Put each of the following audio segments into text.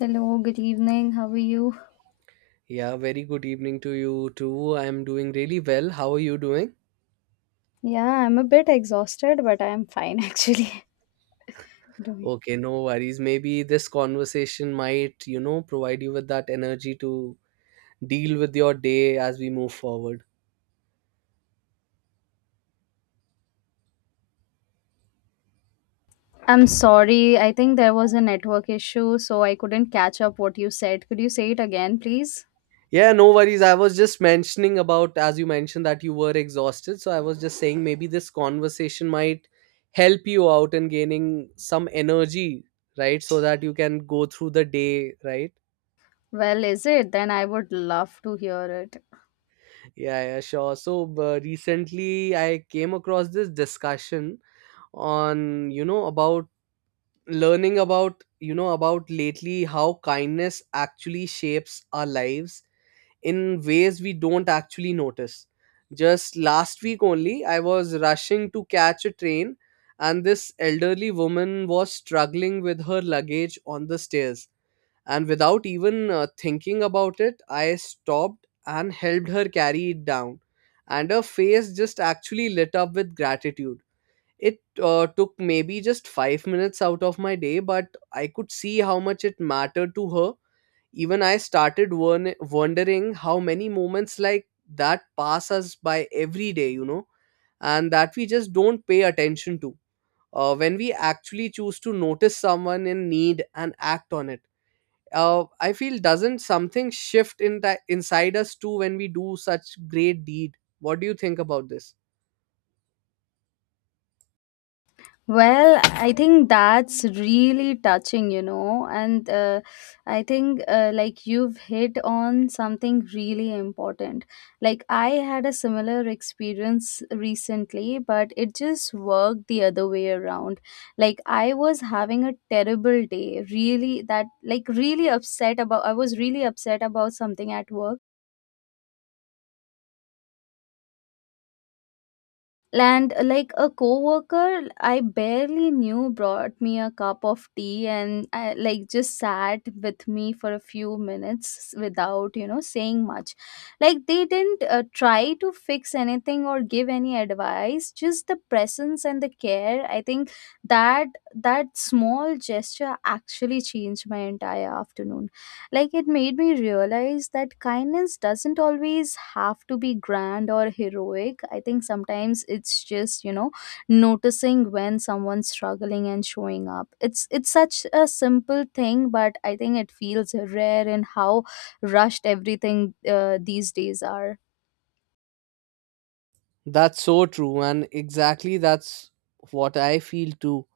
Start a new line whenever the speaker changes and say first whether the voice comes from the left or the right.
left: Hello, good evening. How are you?
right: Yeah, very good evening to you too. I'm doing really well. How are you doing?
left: Yeah, I'm a bit exhausted, but I'm fine actually. Doing.
right: Okay, no worries. Maybe this conversation might, you know, provide you with that energy to deal with your day as we move forward.
left: I'm sorry. I think there was a network issue, so I couldn't catch up what you said. Could you say it again, please?
right: Yeah, no worries. I was just mentioning about, as you mentioned, that you were exhausted. So I was just saying maybe this conversation might help you out in gaining some energy, right? So that you can go through the day, right?
left: Well, is it? Then I would love to hear it.
right: Yeah, yeah, sure. So recently I came across this discussion on about learning about about lately how kindness actually shapes our lives in ways we don't actually notice. Just last week only, I was rushing to catch a train, and this elderly woman was struggling with her luggage on the stairs, and without even thinking about it, I stopped and helped her carry it down, and her face just actually lit up with gratitude. It took maybe just 5 minutes out of my day, but I could see how much it mattered to her. Even I started wondering how many moments like that pass us by every day, you know, and that we just don't pay attention to. When we actually choose to notice someone in need and act on it, I feel, doesn't something shift in that inside us too when we do such great deed? What do you think about this?
left: Well, I think that's really touching, you know, and I think like you've hit on something really important. Like, I had a similar experience recently, but it just worked the other way around. Like, I was having a terrible day, really, that like really upset about, I was really upset about something at work, and like a coworker I barely knew brought me a cup of tea, and I just sat with me for a few minutes without, you know, saying much. Like they didn't try to fix anything or give any advice, just the presence and the care. I think that that small gesture actually changed my entire afternoon. Like it made me realize that kindness doesn't always have to be grand or heroic. I think sometimes it's just, you know, noticing when someone's struggling and showing up. It's such a simple thing, but I think it feels rare in how rushed everything these days are.
right: That's so true, and exactly that's what I feel too.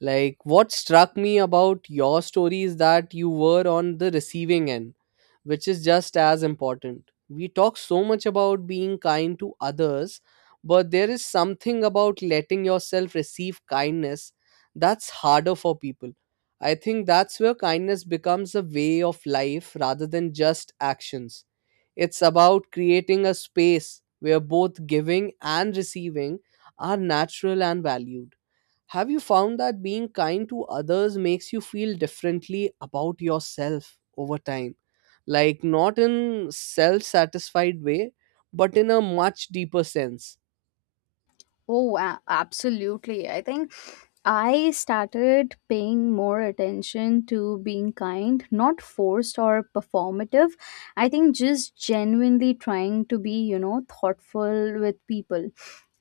right: Like, what struck me about your story is that you were on the receiving end, which is just as important. We talk so much about being kind to others, but there is something about letting yourself receive kindness that's harder for people. I think that's where kindness becomes a way of life rather than just actions. It's about creating a space where both giving and receiving are natural and valued. Have you found that being kind to others makes you feel differently about yourself over time? Like, not in self satisfied way, but in a much deeper sense.
left: Oh, absolutely. I think I started paying more attention to being kind, not forced or performative. I think just genuinely trying to be, you know, thoughtful with people.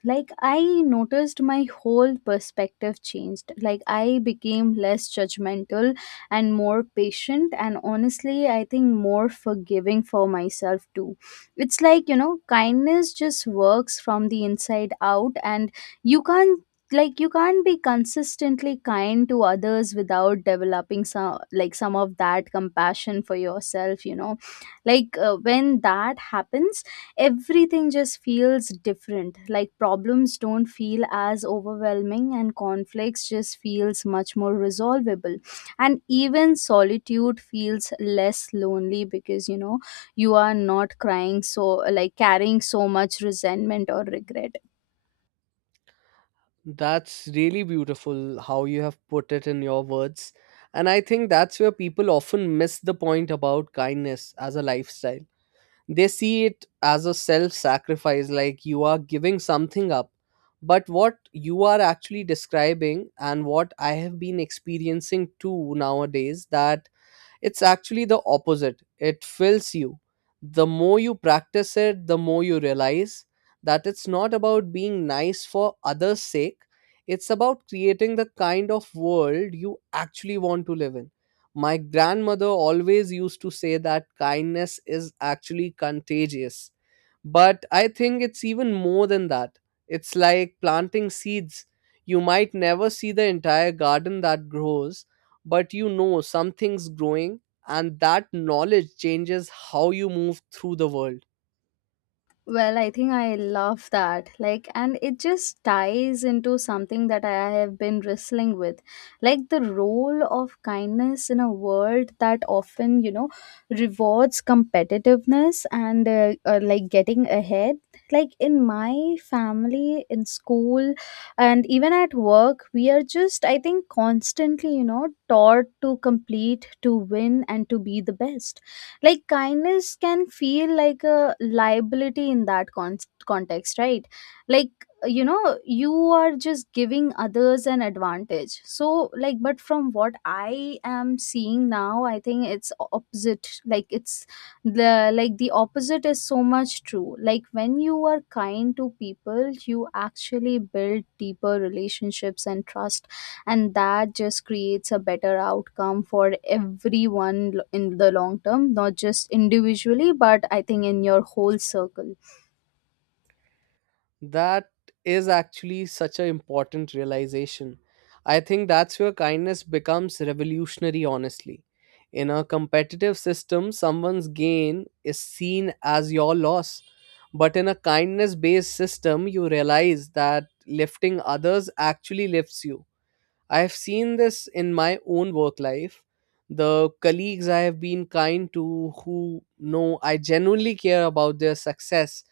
left: Like, I noticed my whole perspective changed. Like, I became less judgmental and more patient, and honestly, I think more forgiving for myself too. It's like, you know, kindness just works from the inside out, and you can't you can't be consistently kind to others without developing some of that compassion for yourself, you know. Like when that happens, everything just feels different. Like problems don't feel as overwhelming, and conflicts just feels much more resolvable, and even solitude feels less lonely, because, you know, you are not crying, so carrying so much resentment or regret.
right: That's really beautiful how you have put it in your words. And I think that's where people often miss the point about kindness as a lifestyle. They see it as a self sacrifice, like you are giving something up. But what you are actually describing, and what I have been experiencing too nowadays, that it's actually the opposite. It fills you. The more you practice it, the more you realize that it's not about being nice for others' sake. It's about creating the kind of world you actually want to live in. My grandmother always used to say that kindness is actually contagious. But I think it's even more than that. It's like planting seeds. You might never see the entire garden that grows, but you know something's growing, and that knowledge changes how you move through the world.
left: Well, I think I love that. Like, and it just ties into something that I have been wrestling with. Like, the role of kindness in a world that often, you know, rewards competitiveness and like getting ahead. Like, in my family, in school, and even at work, we are just, I think, constantly, you know, taught to complete, to win, and to be the best. Like kindness can feel like a liability in that context, right? Like, you know, you are just giving others an advantage. So but from what I am seeing now, I think it's opposite. Like it's the opposite is so much true. Like when you are kind to people, you actually build deeper relationships and trust, and that just creates a better outcome for everyone, in the long term, not just individually, but I think in your whole circle.
right: That is actually such an important realization. I think that's where kindness becomes revolutionary, honestly. In a competitive system, someone's gain is seen as your loss, but in a kindness based system, you realize that lifting others actually lifts you. I've seen this in my own work life. The colleagues I have been kind to, who know I genuinely care about their success,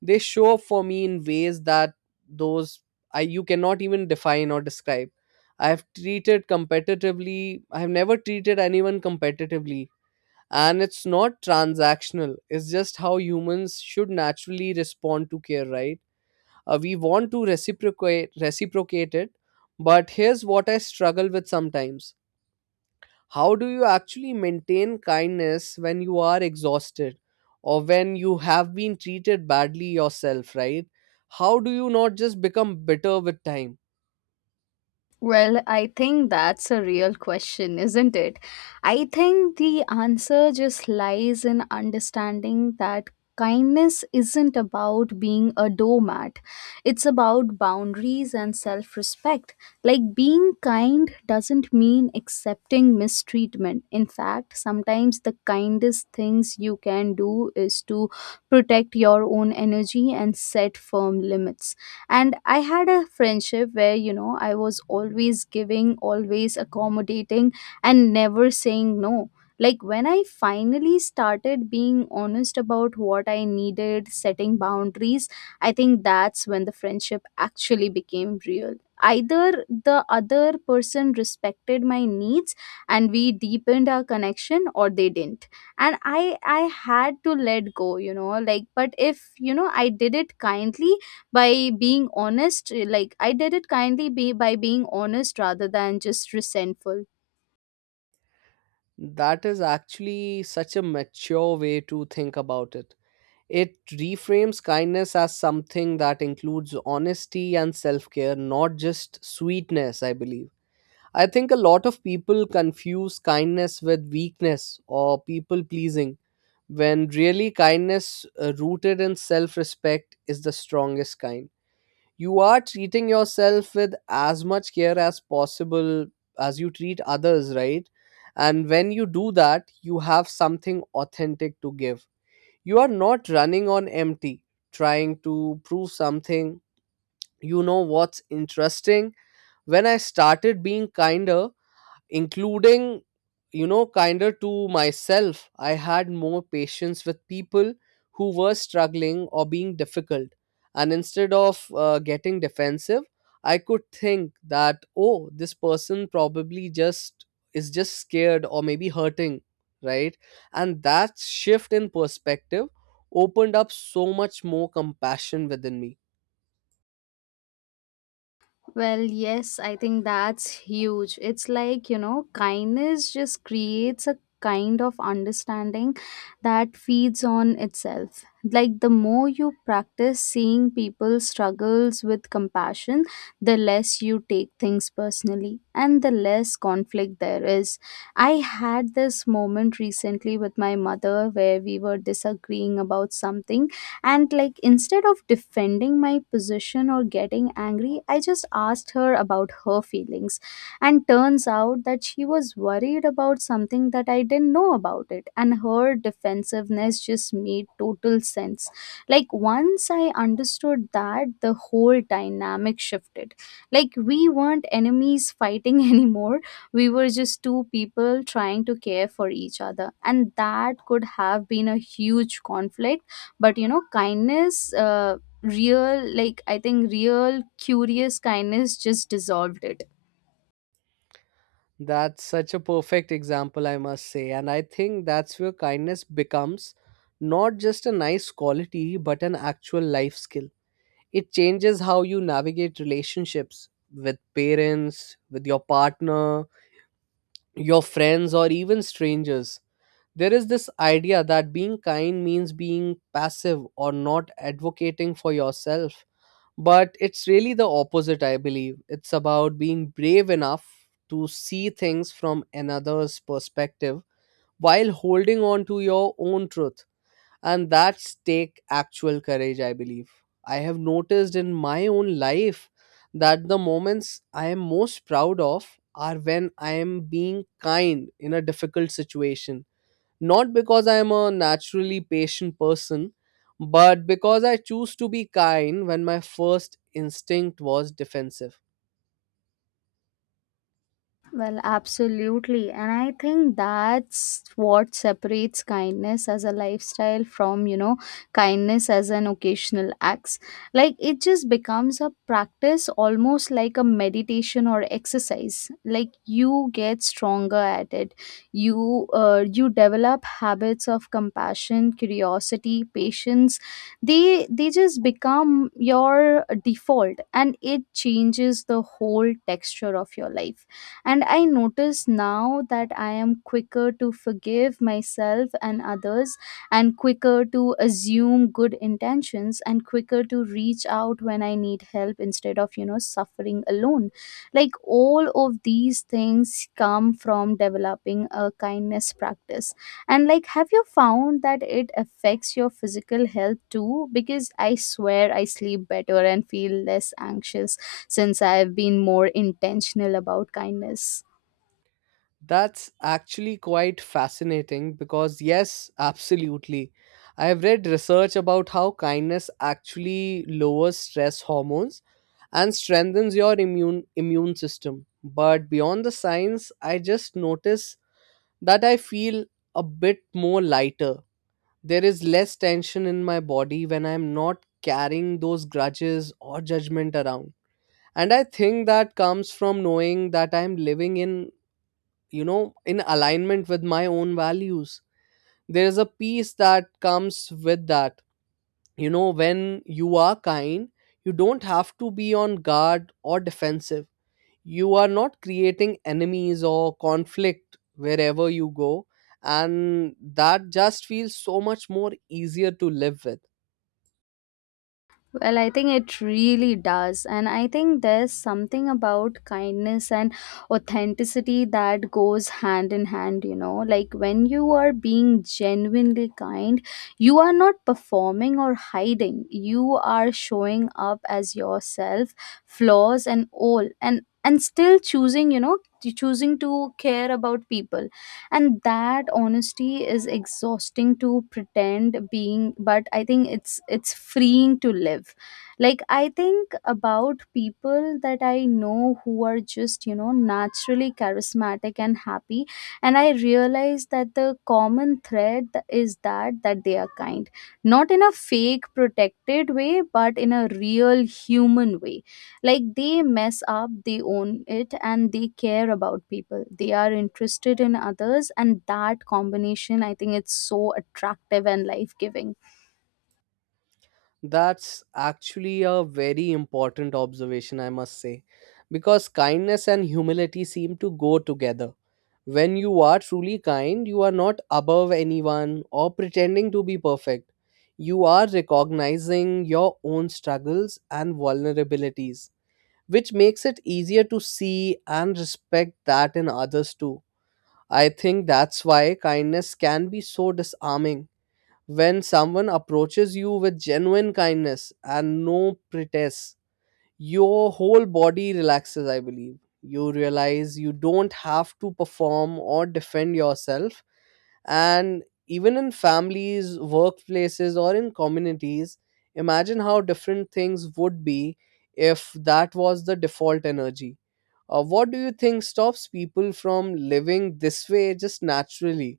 right: they show up for me in ways that those I you cannot even define or describe. I have treated competitively, I have never treated anyone competitively. And it's not transactional, it's just how humans should naturally respond to care, right? We want to reciprocate it. But here's what I struggle with sometimes. How do you actually maintain kindness when you are exhausted, or when you have been treated badly yourself, right? How do you not just become bitter with time?
left: Well, I think that's a real question, isn't it? I think the answer just lies in understanding that kindness isn't about being a doormat, it's about boundaries and self respect. Like, being kind doesn't mean accepting mistreatment. In fact, sometimes the kindest things you can do is to protect your own energy and set firm limits. And I had a friendship where, you know, I was always giving, always accommodating, and never saying no. Like when I finally started being honest about what I needed, setting boundaries, I think that's when the friendship actually became real. Either the other person respected my needs and we deepened our connection, or they didn't, and I had to let go, you know. Like but, if you know, I did it kindly by being honest, eh, like I did it kindly be by being honest rather than just resentful.
right: That is actually such a mature way to think about it. It reframes kindness as something that includes honesty and self-care, not just sweetness, I believe. I think a lot of people confuse kindness with weakness or people pleasing, when really kindness, rooted in self respect, is the strongest kind. You are treating yourself with as much care as possible as you treat others, right? And when you do that, you have something authentic to give. You are not running on empty, trying to prove something. You know what's interesting? When I started being kinder, including, you know, kinder to myself, I had more patience with people who were struggling or being difficult. And instead of getting defensive, I could think that, oh, this person probably just is just scared or maybe hurting, right? And that shift in perspective opened up so much more compassion within me.
left: Well, yes, I think that's huge. It's like, you know, kindness just creates a kind of understanding that feeds on itself. Like, the more you practice seeing people struggles with compassion, the less you take things personally and the less conflict there is. I had this moment recently with my mother where we were disagreeing about something, and like instead of defending my position or getting angry, I just asked her about her feelings. And turns out that she was worried about something that I didn't know about it, and her defensiveness just made total sense. Like once I understood that, the whole dynamic shifted. Like we weren't enemies fighting anymore, we were just two people trying to care for each other. And that could have been a huge conflict, but, you know, kindness, real, like I think real curious kindness just dissolved it.
right: That's such a perfect example, I must say. And I think that's where kindness becomes not just a nice quality, but an actual life skill. It changes how you navigate relationships with parents, with your partner, your friends, or even strangers. There is this idea that being kind means being passive or not advocating for yourself, but it's really the opposite, I believe. It's about being brave enough to see things from another's perspective while holding on to your own truth, and that's take actual courage, I believe. I have noticed in my own life that the moments I am most proud of are when I am being kind in a difficult situation, not because I am a naturally patient person, but because I choose to be kind when my first instinct was defensive.
left: Well, absolutely. And I think that's what separates kindness as a lifestyle from, you know, kindness as an occasional acts. Like it just becomes a practice, almost like a meditation or exercise. Like you get stronger at it. You you develop habits of compassion, curiosity, patience. They just become your default, and it changes the whole texture of your life. And I notice now that I am quicker to forgive myself and others, and quicker to assume good intentions, and quicker to reach out when I need help instead of, you know, suffering alone. Like all of these things come from developing a kindness practice. And like, have you found that it affects your physical health too? Because I swear I sleep better and feel less anxious since I've been more intentional about kindness.
right: That's actually quite fascinating because, yes, absolutely. I have read research about how kindness actually lowers stress hormones and strengthens your immune system. But beyond the science, I just notice that I feel a bit more lighter. There is less tension in my body when I'm not carrying those grudges or judgment around. And I think that comes from knowing that I'm living in, you know, in alignment with my own values. There is a peace that comes with that. You know, when you are kind, you don't have to be on guard or defensive. You are not creating enemies or conflict wherever you go. And that just feels so much more easier to live with.
left: Well, I think it really does. And I think there's something about kindness and authenticity that goes hand in hand, you know. Like when you are being genuinely kind, you are not performing or hiding, you are showing up as yourself, flaws and all. And still choosing, you know, choosing to care about people. And that honesty is exhausting to pretend being, but I think it's freeing to live. Like I think about people that I know who are just, you know, naturally charismatic and happy, and I realize that the common thread is that they are kind, not in a fake protected way, but in a real human way. Like they mess up, they own it, and they care about people, they are interested in others. And that combination, I think it's so attractive and life giving.
right: That's actually a very important observation, I must say, because kindness and humility seem to go together. When you are truly kind, you are not above anyone or pretending to be perfect. You are recognizing your own struggles and vulnerabilities, which makes it easier to see and respect that in others too. I think that's why kindness can be so disarming. When someone approaches you with genuine kindness and no pretense, your whole body relaxes, I believe. You realize you don't have to perform or defend yourself. And even in families, workplaces, or in communities, imagine how different things would be if that was the default energy. What do you think stops people from living this way just naturally?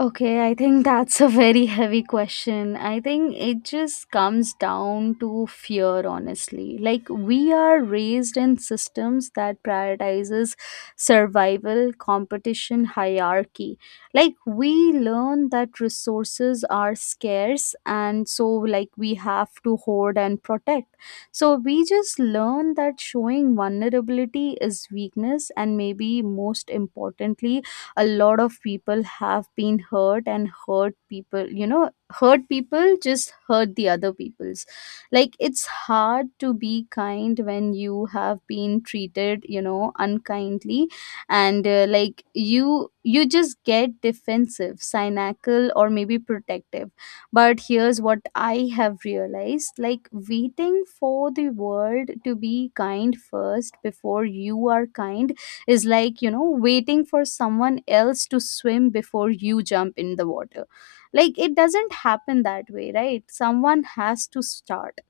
left: Okay, I think that's a very heavy question. I think it just comes down to fear, honestly. Like we are raised in systems that prioritizes survival, competition, hierarchy. Like we learn that resources are scarce, and so like we have to hoard and protect. So we just learn that showing vulnerability is weakness. And maybe most importantly, a lot of people have been hurt, and hurt people, you know, hurt people just hurt the other people's. Like it's hard to be kind when you have been treated, you know, unkindly. And like you just get defensive, cynical, or maybe protective. But here's what I have realized, like waiting for the world to be kind first before you are kind is like, you know, waiting for someone else to swim before you jump in the water. Like it doesn't happen that way, right? Someone has to start.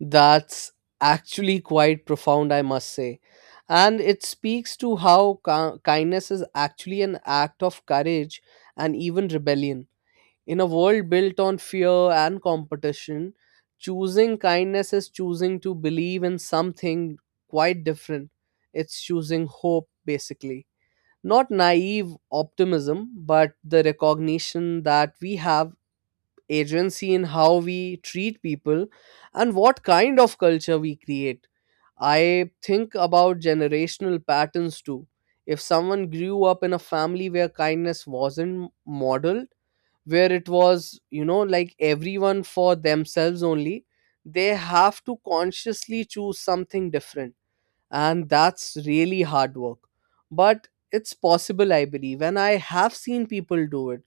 right: That's actually quite profound, I must say. And it speaks to how kindness is actually an act of courage and even rebellion. In a world built on fear and competition, choosing kindness is choosing to believe in something quite different. It's choosing hope, basically. Not naive optimism, but the recognition that we have agency in how we treat people and what kind of culture we create. I think about generational patterns too. If someone grew up in a family where kindness wasn't modeled, where it was, you know, like everyone for themselves only, they have to consciously choose something different. And that's really hard work. But it's possible, I believe. And I have seen people do it.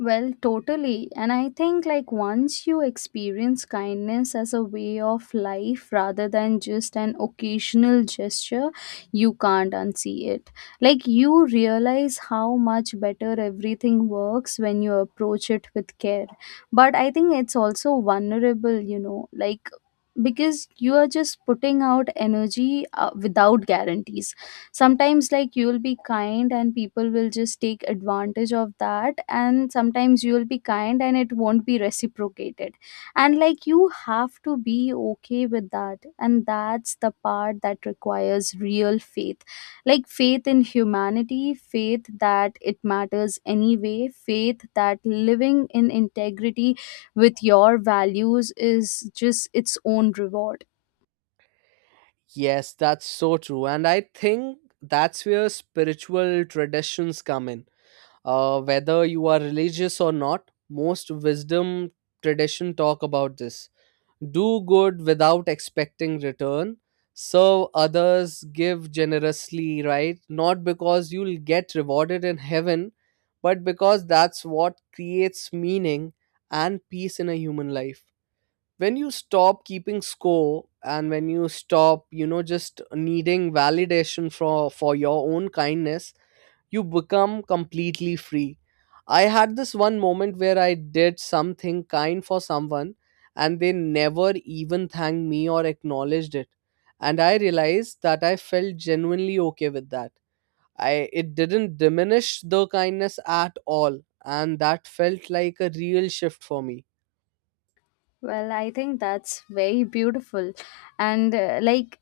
left: Well, totally. And I think, like, once you experience kindness as a way of life rather than just an occasional gesture, you can't unsee it. Like, you realize how much better everything works when you approach it with care. But I think it's also vulnerable, you know, like, because you are just putting out energy without guarantees. Sometimes like you'll be kind and people will just take advantage of that, and sometimes you'll be kind and it won't be reciprocated. And like you have to be okay with that, and that's the part that requires real faith. Like faith in humanity, faith that it matters anyway, faith that living in integrity with your values is just its own reward.
right: Yes, that's so true. And I think that's where spiritual traditions come in. Whether you are religious or not, most wisdom tradition talk about this. Do good without expecting return. Serve others, give generously, right? Not because you'll get rewarded in heaven, but because that's what creates meaning and peace in a human life. When you stop keeping score, and when you stop, you know, just needing validation for your own kindness, you become completely free. I had this one moment where I did something kind for someone, and they never even thanked me or acknowledged it, and I realized that I felt genuinely okay with that. I It didn't diminish the kindness at all, and that felt like a real shift for me.
left: Well, I think that's very beautiful. And like,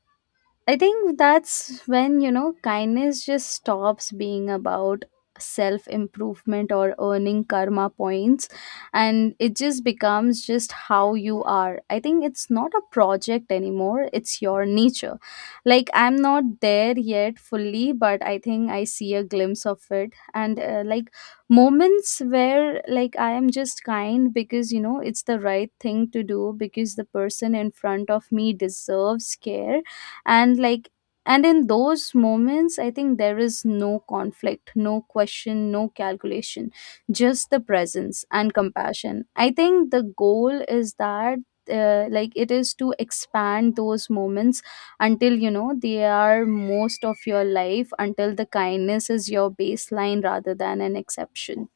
left: I think that's when, you know, kindness just stops being about self improvement or earning karma points, and it just becomes just how you are. I think it's not a project anymore, it's your nature. Like, I'm not there yet fully, but I think I see a glimpse of it. And moments where, like, I am just kind because, it's the right thing to do because the person in front of me deserves care. And and in those moments, I think there is no conflict, no question, no calculation, just the presence and compassion. I think the goal is that, it is to expand those moments until, they are most of your life, until the kindness is your baseline rather than an exception.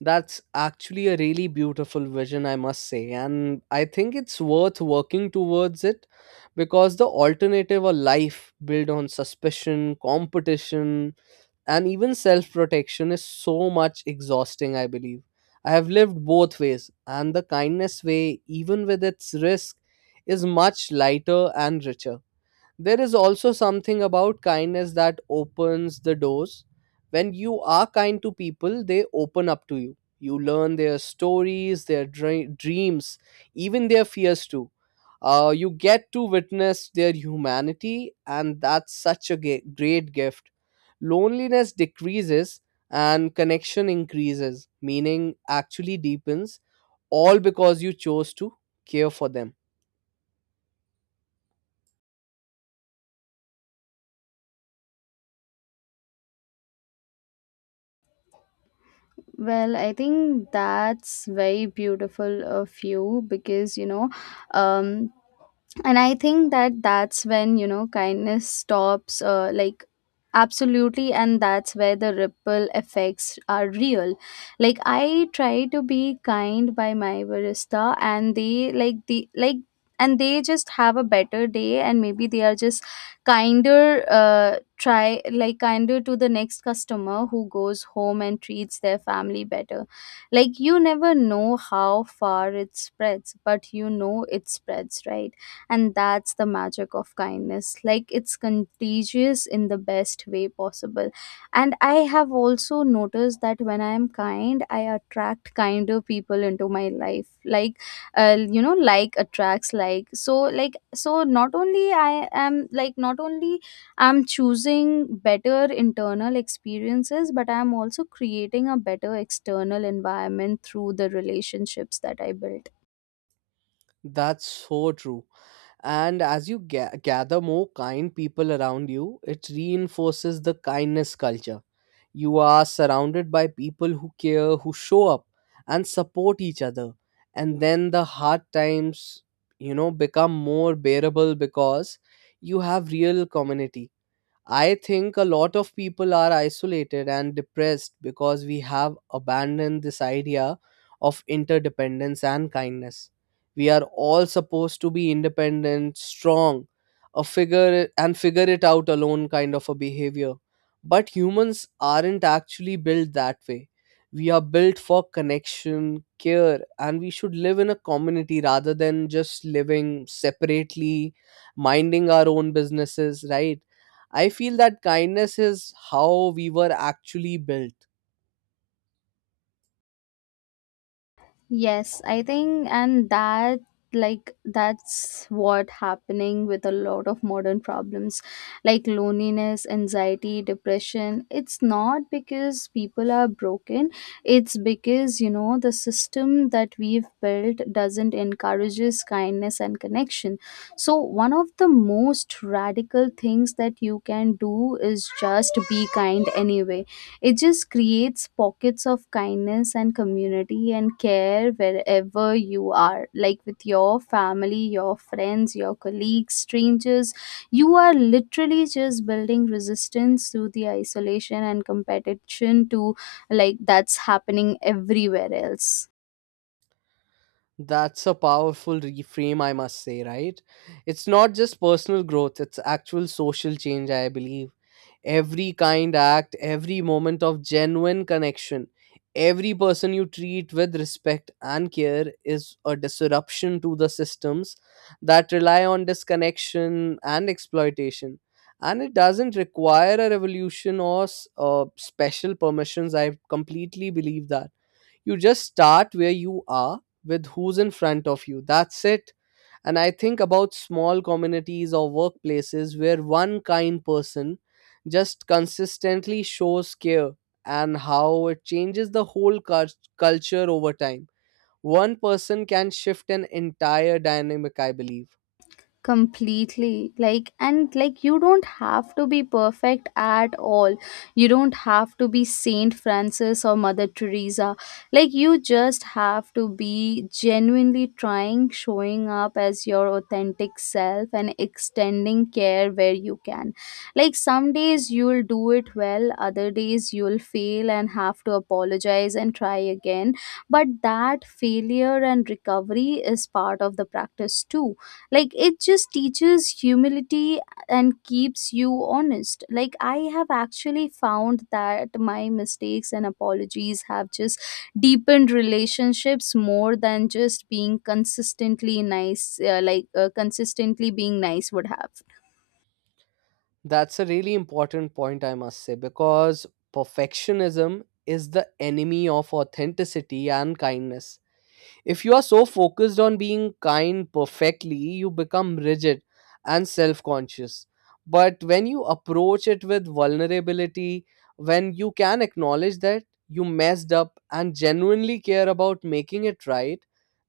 right: That's actually a really beautiful vision, I must say. And I think it's worth working towards it, because the alternative, a life built on suspicion, competition, and even self protection, is so much exhausting, I believe. I have lived both ways, and the kindness way, even with its risk, is much lighter and richer. There is also something about kindness that opens the doors. When you are kind to people, they open up to you. You learn their stories, their dreams, even their fears too. You get to witness their humanity, and that's such a great gift. Loneliness decreases and connection increases, meaning actually deepens, all because you chose to care for them.
left: Well, I think that's very beautiful of you because, um and I think that that's when, kindness stops, absolutely, and that's where the ripple effects are real. Like, I try to be kind by my barista and they like the like and they just have a better day, and maybe they are just kinder, try like kinder to the next customer, who goes home and treats their family better. Like, you never know how far it spreads, but you know it spreads, right? And that's the magic of kindness. Like, it's contagious in the best way possible. And I have also noticed that when I am kind, I attract kinder people into my life. Like, like attracts like. So, like so not only I am like not only I'm choosing better internal experiences, but I'm also creating a better external environment through the relationships that I build.
right: That's so true. And as you gather more kind people around you, it reinforces the kindness culture. You are surrounded by people who care, who show up and support each other. And then the hard times, you know, become more bearable because you have real community. I think a lot of people are isolated and depressed because we have abandoned this idea of interdependence and kindness. We are all supposed to be independent, strong, a figure and figure it out alone kind of a behavior. But humans aren't actually built that way. We are built for connection, care, and we should live in a community rather than just living separately, minding our own businesses, right? I feel that kindness is how we were actually built.
left: Yes, I think, and that like that's what happening with a lot of modern problems, like loneliness, anxiety, depression. It's not because people are broken, it's because, the system that we've built doesn't encourages kindness and connection. So one of the most radical things that you can do is just be kind anyway. It just creates pockets of kindness and community and care wherever you are, like with your family, your friends, your colleagues, strangers. You are literally just building resistance to the isolation and competition to like that's happening everywhere else.
right: That's a powerful reframe, I must say, right? It's not just personal growth, it's actual social change, I believe. Every kind act, every moment of genuine connection, every person you treat with respect and care is a disruption to the systems that rely on disconnection and exploitation. And it doesn't require a revolution or special permissions. I completely believe that you just start where you are with who's in front of you. That's it. And I think about small communities or workplaces where one kind person just consistently shows care and how it changes the whole culture over time. One person can shift an entire dynamic, I believe.
left: Completely. Like, you don't have to be perfect at all. You don't have to be Saint Francis or Mother Teresa. Like, you just have to be genuinely trying, showing up as your authentic self and extending care where you can. Like, some days you'll do it well, other days you'll fail and have to apologize and try again. But that failure and recovery is part of the practice too. Like, it just teaches humility and keeps you honest. Like, I have actually found that my mistakes and apologies have just deepened relationships more than just being consistently nice, consistently being nice would have.
right: That's a really important point, I must say, because perfectionism is the enemy of authenticity and kindness. If you are so focused on being kind perfectly, you become rigid and self conscious. But when you approach it with vulnerability, when you can acknowledge that you messed up and genuinely care about making it right,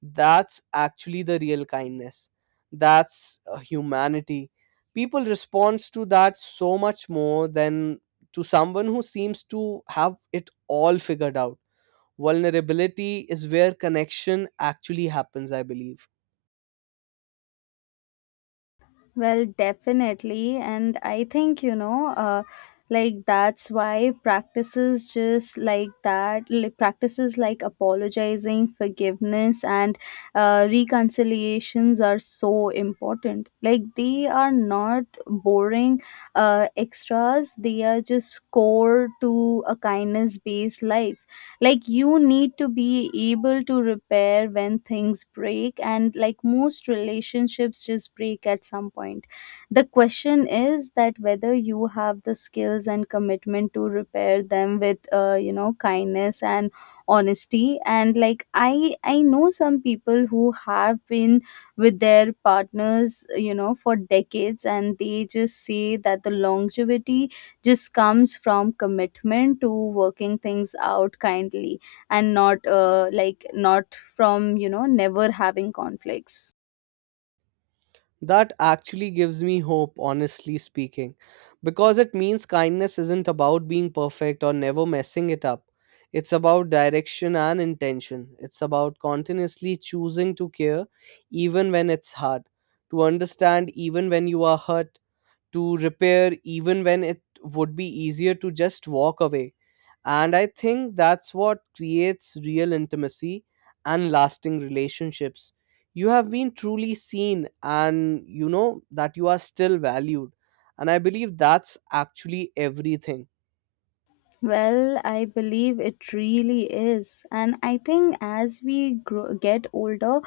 right: that's actually the real kindness. That's humanity. People respond to that so much more than to someone who seems to have it all figured out. Vulnerability is where connection actually happens, I believe.
left: Well, definitely. And I think, you know, that's why practices just like that, like practices like apologizing, forgiveness, and reconciliations are so important. Like, they are not boring extras, they are just core to a kindness based life. Like, you need to be able to repair when things break, and like most relationships just break at some point. The question is that whether you have the skills and commitment to repair them with, kindness and honesty. And like, I know some people who have been with their partners, you know, for decades, and they just say that the longevity just comes from commitment to working things out kindly, and not, not from, you know, never having conflicts.
right: That actually gives me hope, honestly speaking, because it means kindness isn't about being perfect or never messing it up. It's about direction and intention. It's about continuously choosing to care even when it's hard, to understand even when you are hurt, to repair even when it would be easier to just walk away. And I think that's what creates real intimacy and lasting relationships. You have been truly seen and you know that you are still valued. And I believe that's actually everything.
left: Well, I believe it really is. And I think as we grow, get older,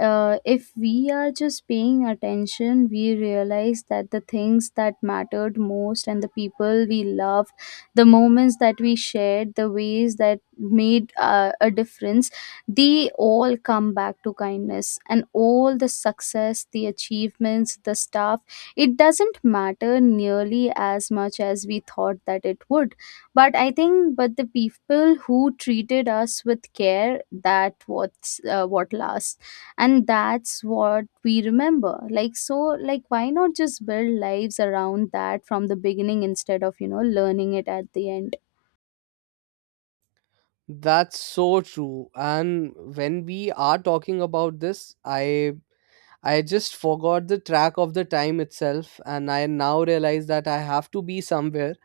left: if we are just paying attention, we realize that the things that mattered most and the people we loved, the moments that we shared, the ways that made a difference, they all come back to kindness. And all the success, the achievements, the stuff, it doesn't matter nearly as much as we thought that it would. But I think, but the people who treated us with care, that what lasts, and that's what we remember. Like, so, like, why not just build lives around that from the beginning instead of, you know, learning it at the end?
right: That's so true. And when we are talking about this, I just forgot the track of the time itself, and I now realize that I have to be somewhere.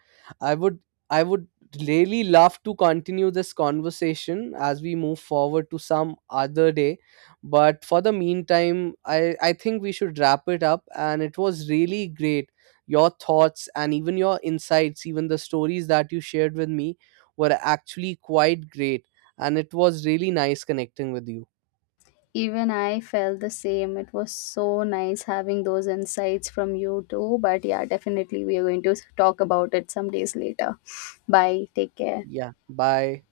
right: I would I would really love to continue this conversation as we move forward to some other day. But for the meantime, I think we should wrap it up and it was really great. Your thoughts and even your insights, even the stories that you shared with me were actually quite great. And it was really nice connecting with you.
left: Even I felt the same. It was so nice having those insights from you too. But yeah, definitely we are going to talk about it some days later. Bye, take care.
right: Yeah. Bye.